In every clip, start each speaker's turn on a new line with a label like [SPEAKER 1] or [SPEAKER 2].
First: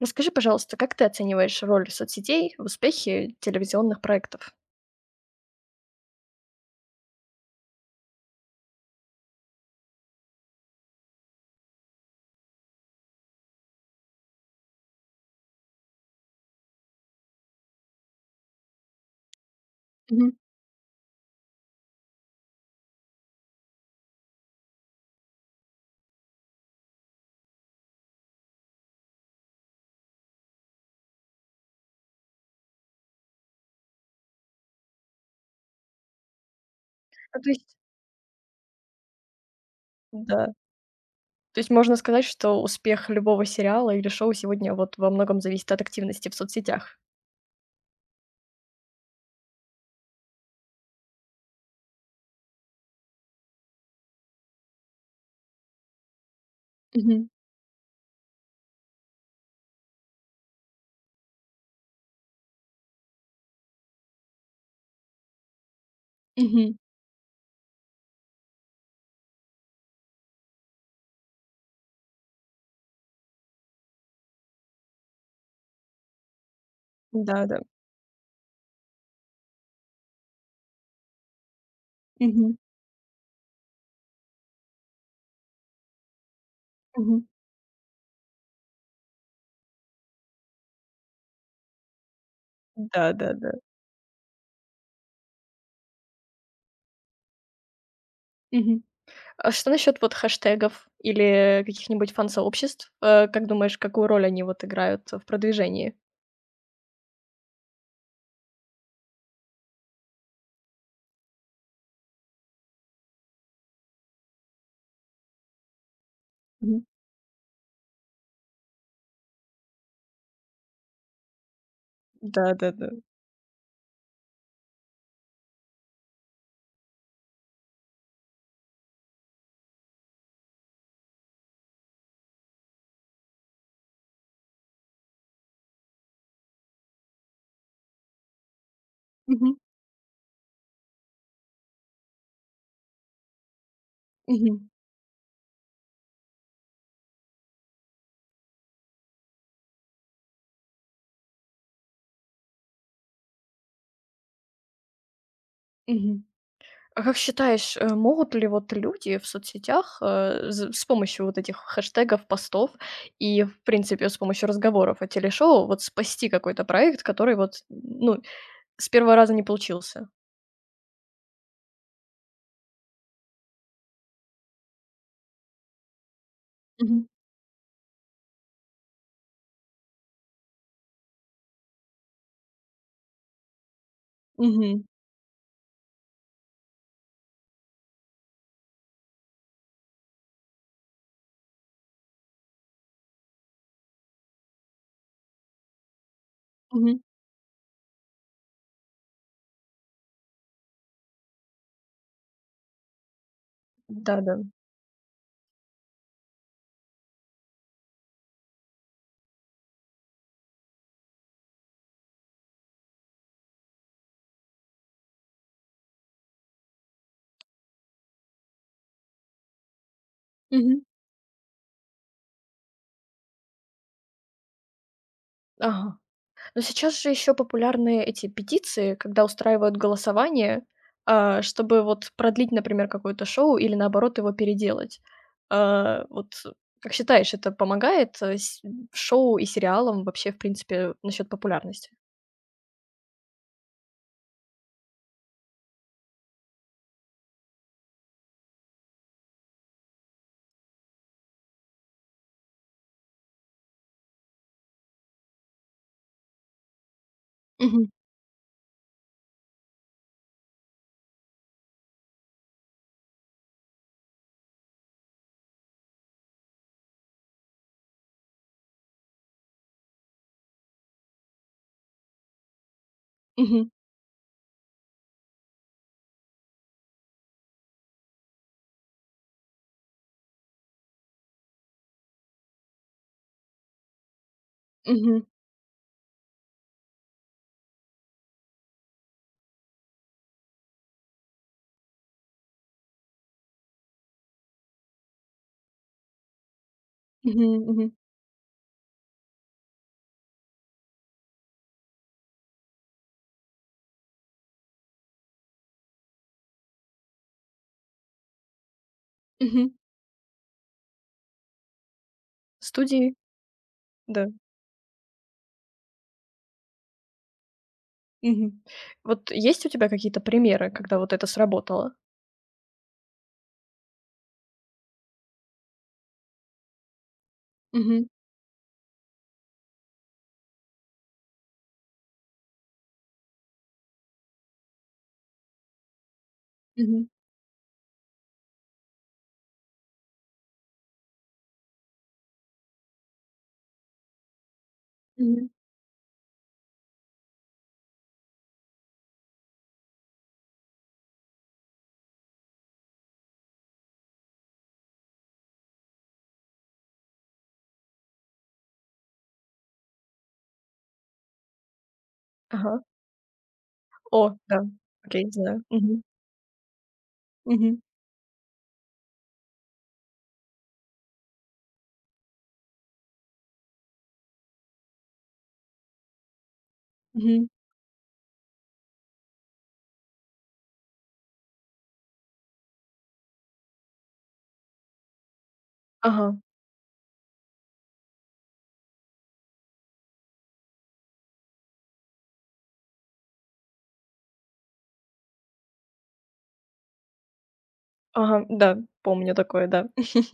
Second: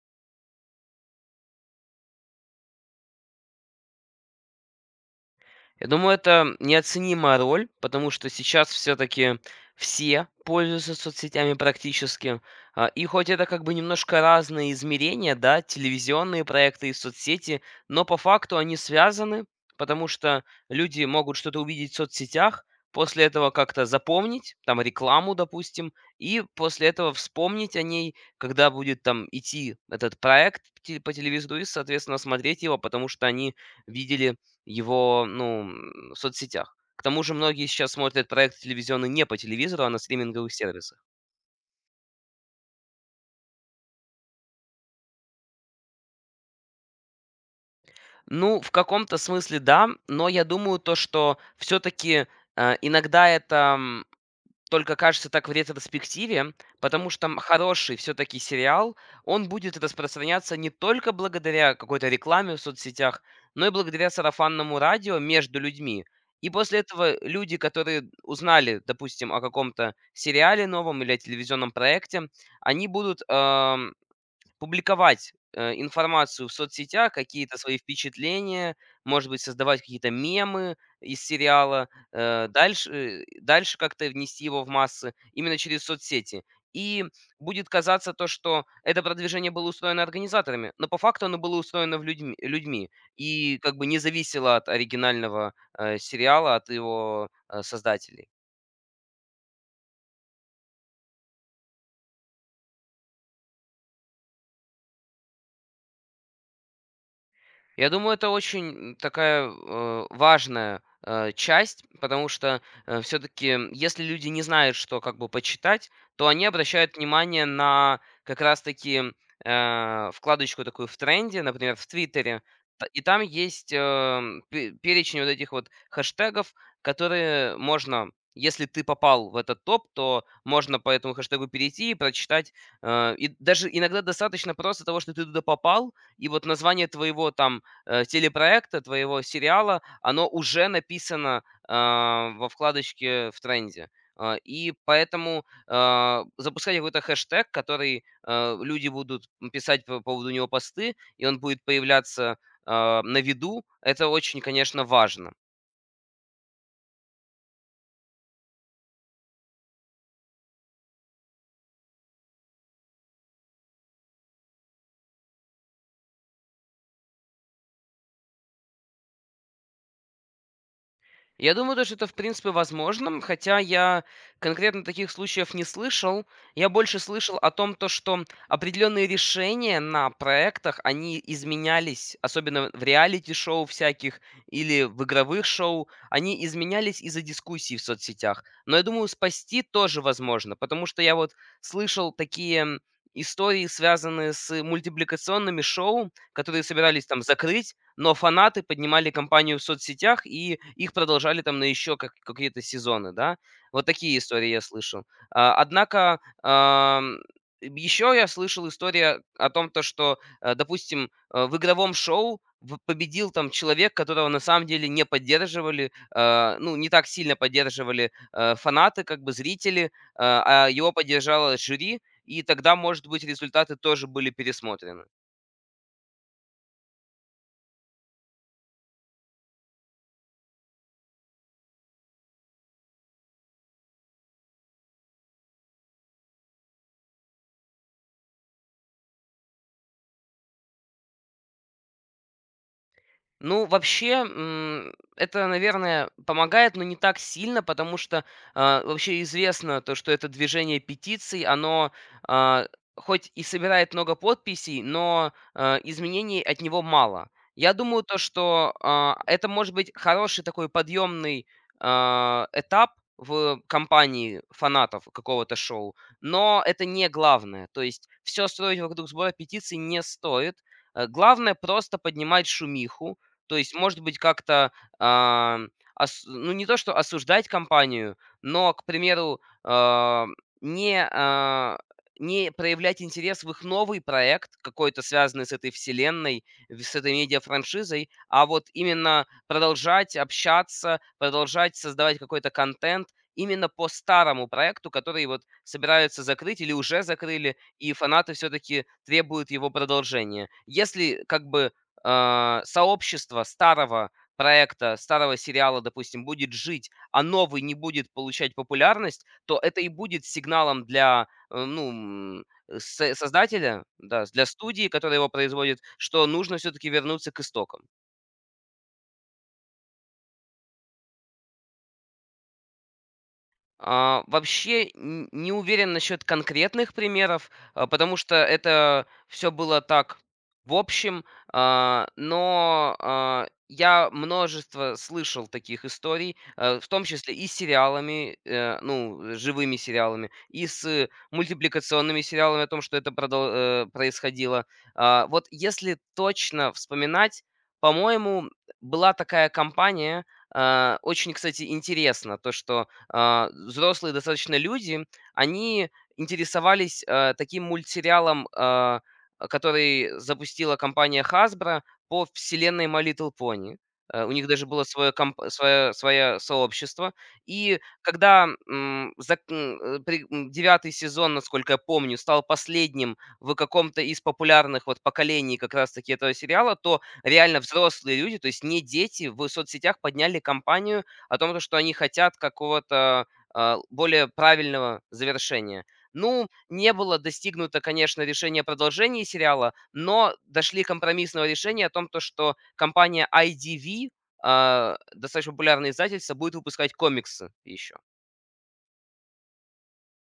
[SPEAKER 1] Расскажи, пожалуйста, как ты оцениваешь роль соцсетей в успехе телевизионных проектов?
[SPEAKER 2] Я думаю, это неоценимая роль, потому что сейчас все-таки все пользуются соцсетями практически. И хоть это как бы немножко разные измерения, да, телевизионные проекты и соцсети, но по факту они связаны, потому
[SPEAKER 1] Мгм.
[SPEAKER 2] что люди могут что-то увидеть в соцсетях, после этого как-то запомнить, там рекламу, допустим, и после этого вспомнить о ней, когда будет там идти этот проект по телевизору и, соответственно, смотреть его, потому что они видели его, ну, в соцсетях. К тому же
[SPEAKER 1] Ну, то
[SPEAKER 2] многие
[SPEAKER 1] есть,
[SPEAKER 2] сейчас смотрят проект телевизионный не по телевизору, а на
[SPEAKER 1] да,
[SPEAKER 2] стриминговых сервисах.
[SPEAKER 1] то есть можно сказать, что успех любого сериала или шоу сегодня вот во многом зависит от активности в соцсетях.
[SPEAKER 2] Ну, в каком-то смысле да, но я думаю то, что все таки иногда это, только, кажется, так в ретроспективе, потому что,
[SPEAKER 1] Мгм.
[SPEAKER 2] хороший все таки сериал, он будет распространяться не только благодаря какой-то рекламе в соцсетях, но и благодаря сарафанному радио между людьми. И
[SPEAKER 1] Мгм.
[SPEAKER 2] после этого люди, которые узнали, допустим, о каком-то сериале новом или о телевизионном проекте, они будут, публиковать, информацию в соцсетях, какие-то
[SPEAKER 1] Да-да.
[SPEAKER 2] свои впечатления, может быть, создавать какие-то мемы из сериала,
[SPEAKER 1] Мгм.
[SPEAKER 2] дальше, дальше как-то внести его в массы именно через соцсети. И
[SPEAKER 1] Мгм.
[SPEAKER 2] будет казаться то, что это продвижение было устроено организаторами, но по факту оно было устроено в людьми
[SPEAKER 1] Да-да-да.
[SPEAKER 2] и как бы не зависело от оригинального, сериала, от его, создателей.
[SPEAKER 1] Мгм. А что насчет вот хэштегов или каких-нибудь фан-сообществ? Как думаешь, какую роль они вот играют в продвижении?
[SPEAKER 2] Я думаю, это очень такая, важная, часть, потому что, все таки если люди не знают, что как бы почитать, то они
[SPEAKER 1] Мгм.
[SPEAKER 2] обращают внимание на как раз таки, вкладочку такую в тренде, например, в "Твиттере", т
[SPEAKER 1] Да-да-да.
[SPEAKER 2] и там есть, пе перечень вот этих вот хэштегов, которые можно, если ты попал в этот топ, то можно по этому хэштегу перейти и прочитать. И даже иногда достаточно просто того, что ты туда попал, и вот название твоего там телепроекта, твоего
[SPEAKER 1] Мгм.
[SPEAKER 2] сериала, оно уже написано во вкладочке в тренде. А,
[SPEAKER 1] Мгм.
[SPEAKER 2] И поэтому запускать какой-то хэштег, который люди будут писать по поводу него посты, и он будет появляться на виду, это очень, конечно, важно.
[SPEAKER 1] Мгм. А как считаешь, могут ли вот люди в соцсетях, э, з с помощью вот этих хэштегов, постов и, в принципе, с помощью разговоров о телешоу вот спасти какой-то проект, который вот, ну, с первого раза не получился?
[SPEAKER 2] Я думаю, то, что это в принципе возможно, хотя я конкретно таких случаев не слышал. Я больше
[SPEAKER 1] Мгм.
[SPEAKER 2] слышал о том, то, что определенные решения на проектах, они изменялись, особенно в реалити-шоу всяких или
[SPEAKER 1] Мгм.
[SPEAKER 2] в игровых шоу, они изменялись из-за дискуссий в соцсетях. Но я думаю, спасти тоже возможно, потому что я вот слышал такие истории, связанные с мультипликационными шоу, которые
[SPEAKER 1] Мгм.
[SPEAKER 2] собирались там закрыть, но фанаты поднимали компанию в соцсетях, и их продолжали там на еще как какие-то сезоны, да. Вот такие
[SPEAKER 1] Да-да.
[SPEAKER 2] истории я слышал. Однако, еще я слышал историю о том, то что, допустим, в игровом шоу в победил там человек, которого на самом деле не поддерживали, ну, не так сильно поддерживали, фанаты, как бы зрители, а
[SPEAKER 1] Мгм.
[SPEAKER 2] его поддержало жюри, и тогда, может быть, результаты тоже были пересмотрены.
[SPEAKER 1] Ага. Но сейчас же еще популярны эти петиции, когда устраивают голосование, а, чтобы вот продлить, например, какое-то шоу или, наоборот, его переделать. А, вот как считаешь, это помогает, с шоу и сериалам вообще, в принципе, насчет популярности?
[SPEAKER 2] Ну, вообще, это, наверное, помогает, но не так сильно, потому что вообще известно то, что это движение петиций, оно а, хоть и собирает много подписей, но изменений от него мало. Я
[SPEAKER 1] Мгм,
[SPEAKER 2] думаю, то, что это может быть хороший такой подъемный этап в компании фанатов какого-то шоу, но это не главное. То есть все строить вокруг сбора петиций не стоит. Главное просто поднимать шумиху, то
[SPEAKER 1] мгм,
[SPEAKER 2] есть, может быть, как-то, а, ос ну, не то, что осуждать компанию, но, к примеру, не, а, не проявлять интерес в их новый проект, какой-то
[SPEAKER 1] мгм,
[SPEAKER 2] связанный с этой вселенной, в с этой медиафраншизой, а вот именно продолжать общаться, продолжать создавать какой-то контент именно по старому проекту, который вот собираются закрыть или уже
[SPEAKER 1] мгм,
[SPEAKER 2] закрыли, и
[SPEAKER 1] мгм,
[SPEAKER 2] фанаты все таки требуют его продолжения. Если как бы сообщество старого проекта, старого сериала, допустим, будет жить, а новый не будет получать популярность, то
[SPEAKER 1] мгм.
[SPEAKER 2] это и будет сигналом для, ну, м, со
[SPEAKER 1] Студии,
[SPEAKER 2] создателя, да,
[SPEAKER 1] да.
[SPEAKER 2] для студии, которая его производит, что нужно все-таки вернуться к истокам.
[SPEAKER 1] Мгм. Вот есть у тебя какие-то примеры, когда вот это сработало?
[SPEAKER 2] Вообще н не уверен насчет конкретных примеров,
[SPEAKER 1] Мгм,
[SPEAKER 2] потому что это все было так в общем. Но я множество слышал таких историй, в том
[SPEAKER 1] мгм,
[SPEAKER 2] числе и с сериалами, ну, живыми сериалами, и с мультипликационными сериалами о том, что это происходило. Вот
[SPEAKER 1] мгм.
[SPEAKER 2] если точно вспоминать, по-моему, была такая компания, очень, кстати, интересно то, что, взрослые достаточно люди, они интересовались, таким мультсериалом, который запустила компания Hasbro по
[SPEAKER 1] Ага.
[SPEAKER 2] вселенной My Little Pony. У
[SPEAKER 1] О,
[SPEAKER 2] них даже
[SPEAKER 1] да,
[SPEAKER 2] было свое
[SPEAKER 1] окей,
[SPEAKER 2] комп
[SPEAKER 1] знаю.
[SPEAKER 2] свое
[SPEAKER 1] Мгм,
[SPEAKER 2] свое сообщество.
[SPEAKER 1] мгм,
[SPEAKER 2] И когда, м, зак м, э, при м, 9 сезон, насколько я помню, стал последним в каком-то из популярных вот поколений как раз таки этого сериала, то
[SPEAKER 1] мгм.
[SPEAKER 2] реально взрослые люди, то есть не дети, в соцсетях подняли кампанию о том, то, что они хотят какого-то более правильного завершения.
[SPEAKER 1] Ага,
[SPEAKER 2] Ну, не было достигнуто, конечно, решение о продолжении сериала, но дошли компромиссного решения о том, то, что компания IDV, достаточно популярное издательство, будет выпускать комиксы еще.
[SPEAKER 1] ага, да, помню такое, да.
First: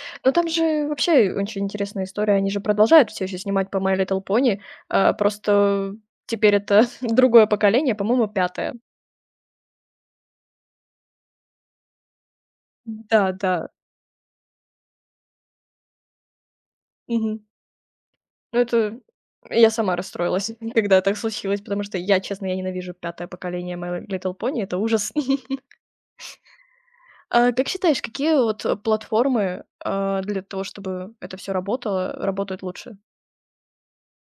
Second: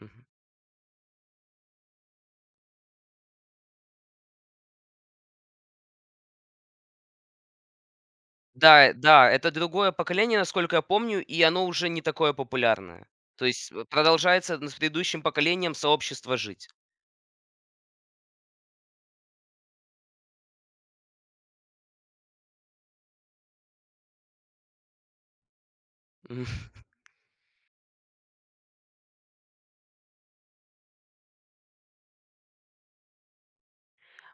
[SPEAKER 2] Мгм.
[SPEAKER 1] Но там же вообще очень интересная история. Они же продолжают все еще снимать по My Little Pony, а, просто теперь это другое поколение, по-моему, пятое.
[SPEAKER 2] Да, да, это другое поколение, насколько я помню, и оно уже не такое популярное.
[SPEAKER 1] Да,
[SPEAKER 2] То
[SPEAKER 1] да,
[SPEAKER 2] есть продолжается с предыдущим поколением сообщества жить.
[SPEAKER 1] мгм. Ну, это я сама расстроилась, когда так случилось, потому что я, честно, я ненавижу пятое поколение My Little Pony, это ужас. А как считаешь, какие вот, платформы, а, для того, чтобы это все работало, работают лучше?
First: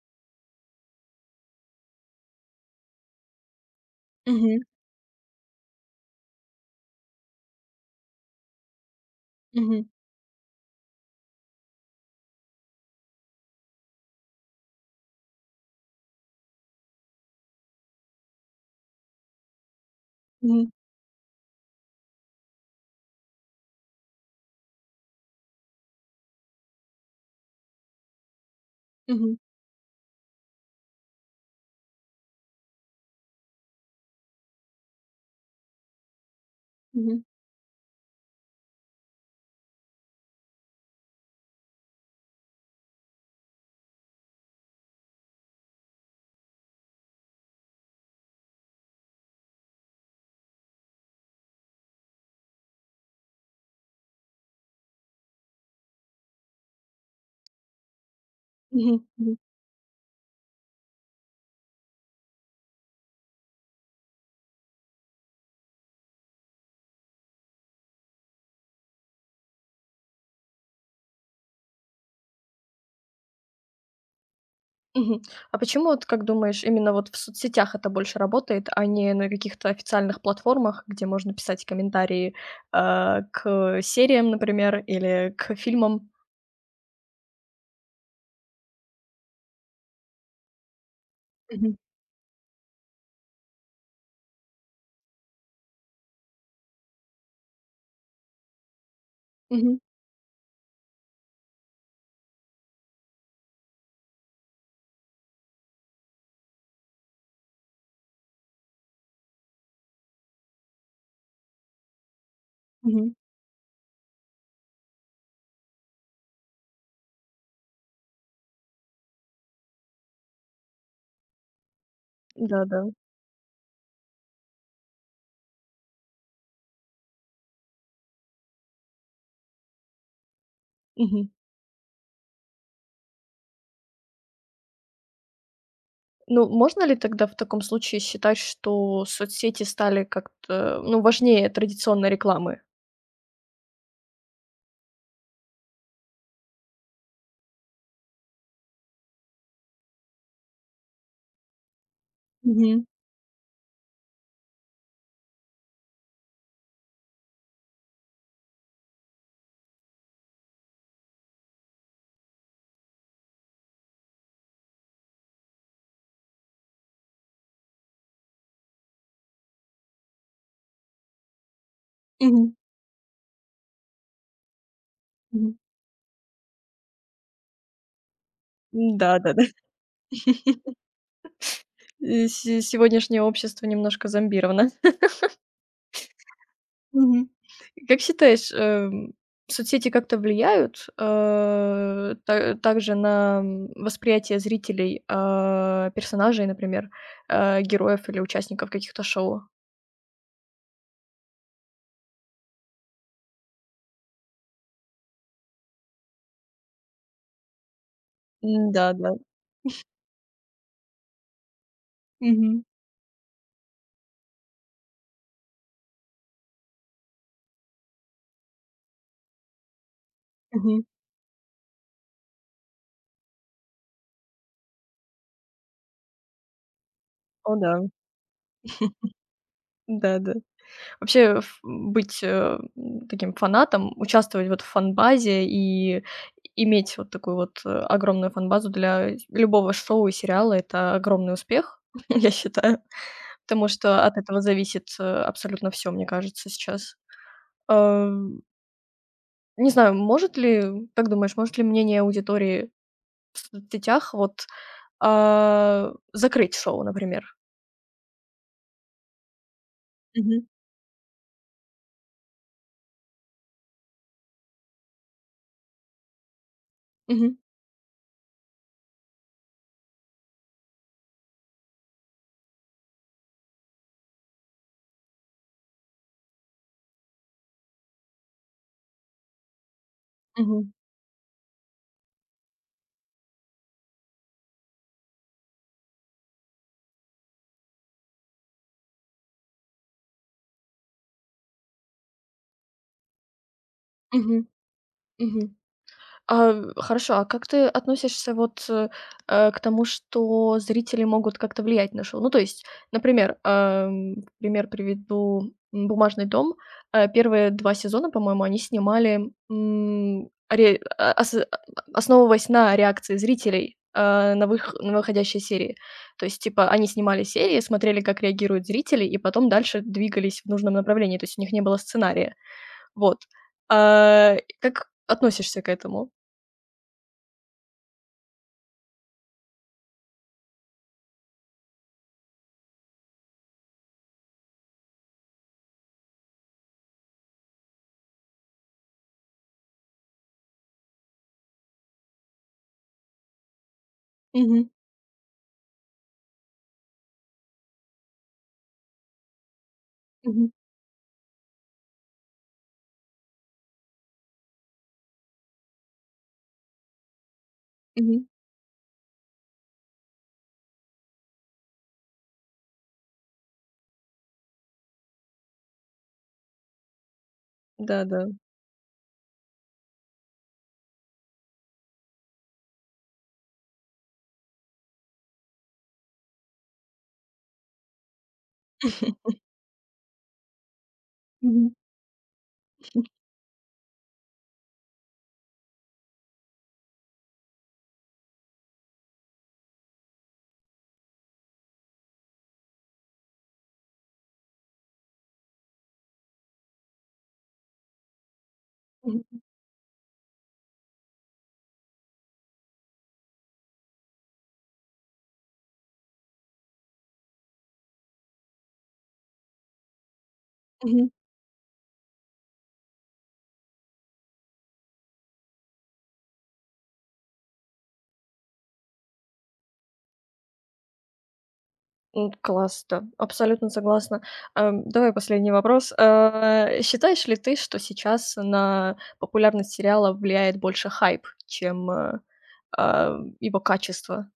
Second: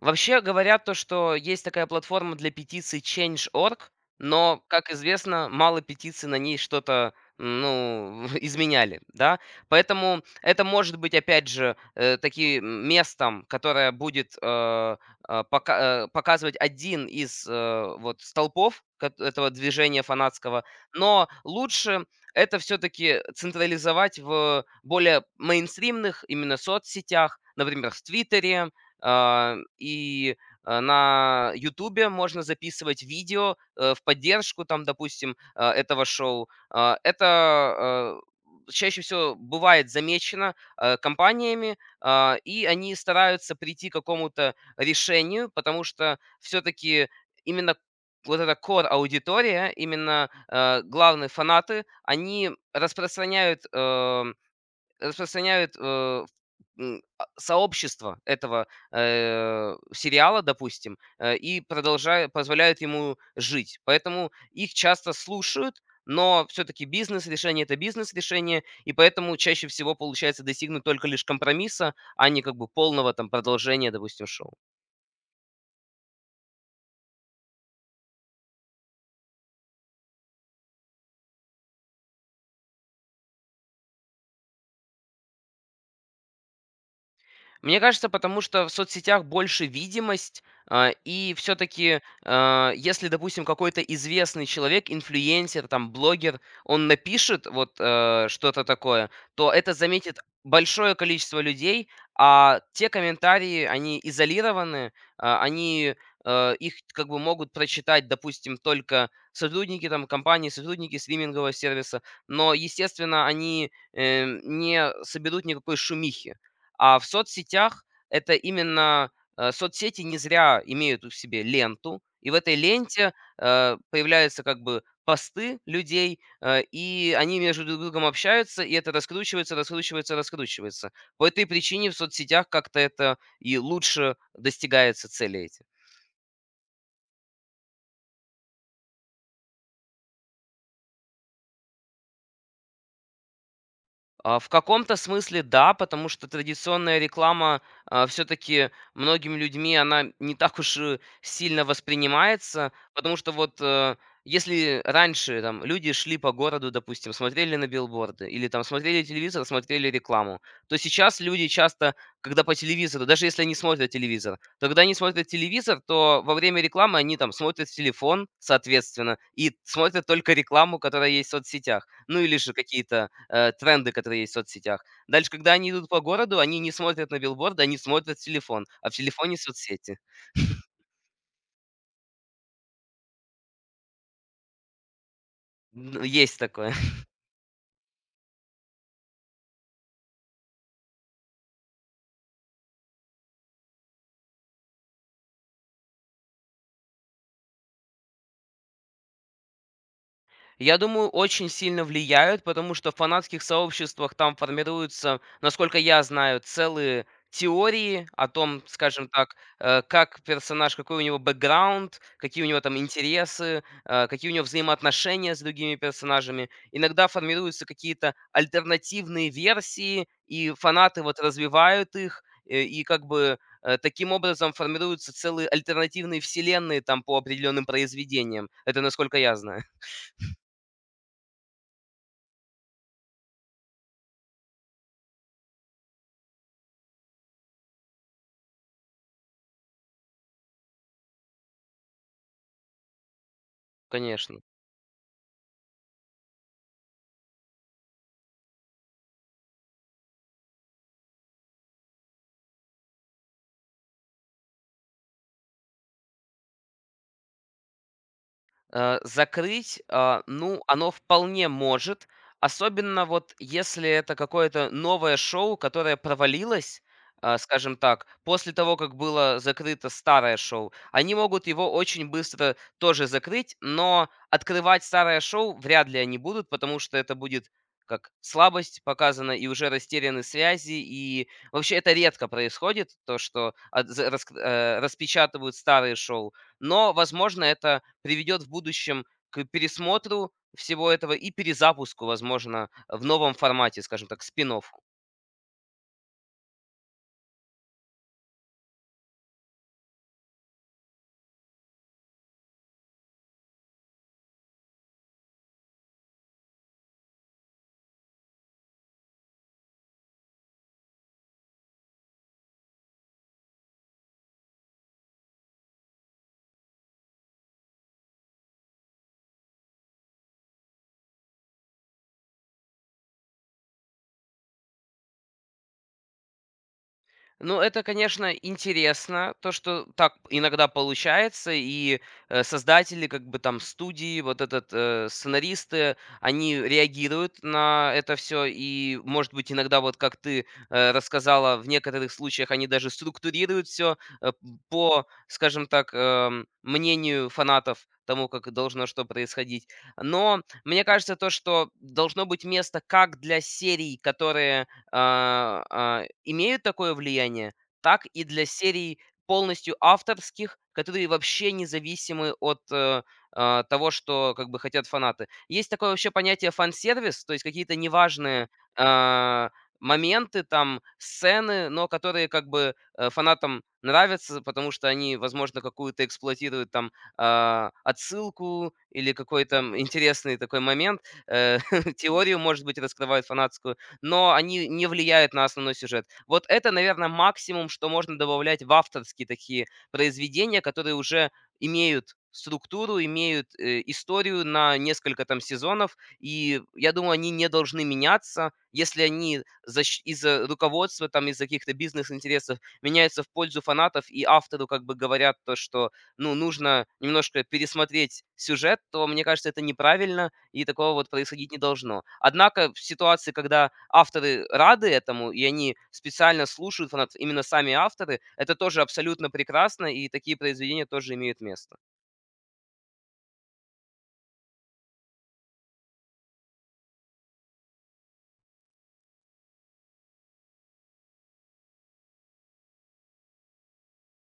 [SPEAKER 2] Вообще говорят то, что есть такая платформа для петиций Change.org,
[SPEAKER 1] Мгм,
[SPEAKER 2] но, как известно, мало петиций на ней что-то ну, изменяли, да,
[SPEAKER 1] мгм,
[SPEAKER 2] поэтому это может быть, опять же, таким местом, которое будет показывать один из вот столпов этого движения фанатского,
[SPEAKER 1] мгм,
[SPEAKER 2] но лучше это все-таки централизовать в более мейнстримных именно соцсетях, например, в Твиттере,
[SPEAKER 1] мгм,
[SPEAKER 2] а, и, на "Ютубе" можно записывать видео, в поддержку, там, допустим, этого шоу.
[SPEAKER 1] мгм,
[SPEAKER 2] Это, чаще всего бывает замечено, компаниями, и они стараются прийти к какому-то решению, потому что все таки именно вот эта core аудитория именно, главные фанаты, они распространяют, Распространяют, э, сообщество этого,
[SPEAKER 1] мгм, мгм.
[SPEAKER 2] сериала, допустим, и продолжают позволяют ему жить. Поэтому их часто слушают, но все таки бизнес-решение- это бизнес-решение, и поэтому чаще всего получается достигнуть только лишь компромисса, а не как бы полного там продолжения, допустим, шоу.
[SPEAKER 1] Мгм. А почему, вот как думаешь, именно вот в соцсетях это больше работает, а не на каких-то официальных платформах, где можно писать комментарии, а, к сериям, например, или к фильмам?
[SPEAKER 2] Мне кажется, потому что в соцсетях больше видимость, и
[SPEAKER 1] Мгм.
[SPEAKER 2] все-таки, если, допустим, какой-то известный человек, инфлюенсер, там, блогер, он напишет вот что-то такое, то это
[SPEAKER 1] Мгм.
[SPEAKER 2] заметит большое количество людей, а те комментарии, они изолированы, они их как бы могут прочитать, допустим, только сотрудники там компании, сотрудники стримингового сервиса, но,
[SPEAKER 1] Мгм.
[SPEAKER 2] естественно, они не соберут никакой шумихи. А в соцсетях это именно, соцсети не зря имеют в себе ленту, и в этой
[SPEAKER 1] Да-да.
[SPEAKER 2] ленте, появляются как бы посты людей, и они между друг другом общаются, и это раскручивается, раскручивается, раскручивается. По
[SPEAKER 1] Мгм.
[SPEAKER 2] этой причине в соцсетях как-то это и лучше достигается цели эти.
[SPEAKER 1] Ну, можно ли тогда в таком случае считать, что соцсети стали как-то, ну, важнее традиционной рекламы?
[SPEAKER 2] В каком-то смысле да, потому что традиционная реклама, все-таки многими людьми она не так уж и сильно воспринимается,
[SPEAKER 1] Мгм.
[SPEAKER 2] потому что вот, если раньше там люди шли по городу, допустим, смотрели на билборды или там смотрели телевизор, смотрели рекламу, то сейчас люди часто, когда по телевизору, даже если они смотрят телевизор, то когда они смотрят телевизор, то во время рекламы они там смотрят в телефон, соответственно, и смотрят только рекламу, которая есть в соцсетях. Ну или же
[SPEAKER 1] Мгм.
[SPEAKER 2] какие-то тренды, которые есть в соцсетях. Дальше, когда
[SPEAKER 1] Мгм.
[SPEAKER 2] они идут по городу, они не смотрят на билборды, они смотрят в телефон, а в телефоне
[SPEAKER 1] Да-да-да.
[SPEAKER 2] соцсети.
[SPEAKER 1] Э, се сегодняшнее общество немножко зомбировано.
[SPEAKER 2] Есть такое.
[SPEAKER 1] Мгм. Как считаешь, соцсети как-то влияют, э, та также на, восприятие зрителей, персонажей, например, героев или участников каких-то шоу?
[SPEAKER 2] Я думаю, очень сильно влияют, потому что в фанатских сообществах там формируются, насколько я знаю, целые теории о том,
[SPEAKER 1] М, да,
[SPEAKER 2] скажем
[SPEAKER 1] да.
[SPEAKER 2] так, как персонаж, какой у него бэкграунд, какие у него
[SPEAKER 1] Мгм.
[SPEAKER 2] там интересы, какие у него взаимоотношения с другими персонажами. Иногда формируются какие-то альтернативные версии, и
[SPEAKER 1] Мгм.
[SPEAKER 2] фанаты вот развивают их, и как бы таким образом формируются целые альтернативные вселенные там по
[SPEAKER 1] О
[SPEAKER 2] определенным
[SPEAKER 1] да,
[SPEAKER 2] произведениям. Это насколько я знаю,
[SPEAKER 1] да-да. Вообще, ф быть, э, м, таким фанатом, участвовать вот в фанбазе и иметь вот такую вот, огромную фанбазу для любого шоу и сериала- это огромный успех, я считаю. Потому что от
[SPEAKER 2] конечно.
[SPEAKER 1] этого зависит, абсолютно все, мне кажется, сейчас. Эм, не знаю, может ли, как думаешь, может ли мнение аудитории в соцсетях вот, а, закрыть шоу, например?
[SPEAKER 2] Закрыть,
[SPEAKER 1] Мгм.
[SPEAKER 2] ну, оно вполне может, особенно вот если это какое-то новое шоу, которое провалилось,
[SPEAKER 1] Мгм.
[SPEAKER 2] скажем так, после того, как было закрыто старое шоу. Они могут его очень быстро тоже закрыть, но открывать старое шоу вряд ли они будут, потому что это будет как слабость показана, и уже растеряны связи,
[SPEAKER 1] Мгм.
[SPEAKER 2] и вообще это редко происходит, то, что распечатывают старые шоу. Но, возможно, это приведет в будущем к пересмотру всего этого и перезапуску, возможно, в новом формате, скажем так,
[SPEAKER 1] Мгм.
[SPEAKER 2] спин.
[SPEAKER 1] Мгм. А, хорошо, а как ты относишься вот, к тому, что зрители могут как-то влиять на шоу? Ну, то есть, например, пример приведу, "Бумажный дом". Первые 2 сезона, по-моему, они снимали, м, ре а ас а основываясь на реакции зрителей, на выходящие серии. То есть, типа, они снимали серии, смотрели, как реагируют зрители, и потом дальше двигались в нужном направлении. То есть у них не было сценария. Вот. А, как относишься к этому?
[SPEAKER 2] Ну, это, конечно, интересно, то, что так иногда получается, и создатели, как бы там студии, вот этот сценаристы, они реагируют на это все, и, может быть, иногда, вот как ты рассказала, в некоторых случаях они даже структурируют все
[SPEAKER 1] Мгм.
[SPEAKER 2] по, скажем так, мнению фанатов тому, как должно что происходить. Но
[SPEAKER 1] Мгм.
[SPEAKER 2] мне кажется, то, что должно быть место как для серий, которые имеют такое влияние, так и
[SPEAKER 1] Мгм.
[SPEAKER 2] для серий полностью авторских, которые вообще независимы от того, что как бы хотят фанаты. Есть такое вообще понятие фан-сервис, то есть какие-то
[SPEAKER 1] Да-да.
[SPEAKER 2] неважные а, моменты, там, сцены, но которые как бы фанатам нравятся, потому что они, возможно, какую-то эксплуатируют там отсылку или какой-то интересный такой момент, э,
[SPEAKER 1] Мгм.
[SPEAKER 2] теорию, может быть, раскрывают фанатскую, но они не влияют на основной сюжет. Вот это, наверное, максимум, что можно добавлять в авторские такие произведения, которые уже имеют структуру, имеют историю на несколько там сезонов, и я думаю, они не должны меняться, если
[SPEAKER 1] Мгм.
[SPEAKER 2] они из-за руководства, там, из-за каких-то бизнес-интересов меняются в пользу фанатов, и автору как бы говорят то, что, ну, нужно немножко пересмотреть сюжет, то, мне кажется, это неправильно, и такого
[SPEAKER 1] Мгм.
[SPEAKER 2] вот происходить не должно. Однако в ситуации, когда авторы рады этому, и они специально слушают фанатов, именно сами авторы, это тоже абсолютно прекрасно, и такие произведения тоже имеют место.
[SPEAKER 1] М, класс, да, абсолютно согласна. Давай последний вопрос. Считаешь ли ты, что сейчас на популярность сериала влияет больше хайп, чем, его качество?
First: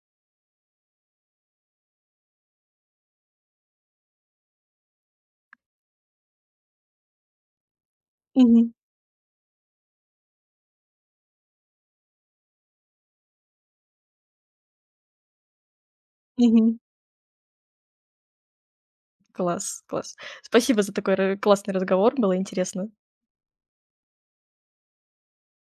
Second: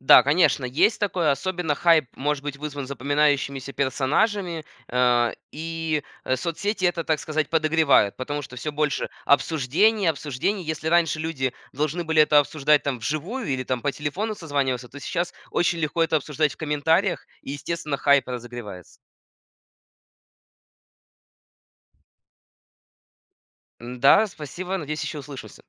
[SPEAKER 2] Да, конечно, есть такое. Особенно хайп может быть вызван запоминающимися персонажами, соцсети это, так сказать, подогревают, потому что все
[SPEAKER 1] Мгм.
[SPEAKER 2] больше обсуждений, обсуждений. Если раньше люди должны были это обсуждать там вживую или там по телефону созваниваться, то сейчас очень легко это обсуждать в
[SPEAKER 1] Мгм.
[SPEAKER 2] комментариях, и, естественно, хайп разогревается.
[SPEAKER 1] Класс, класс. Спасибо за такой ра классный разговор, было интересно.
[SPEAKER 2] М-да, спасибо, надеюсь, еще услышимся.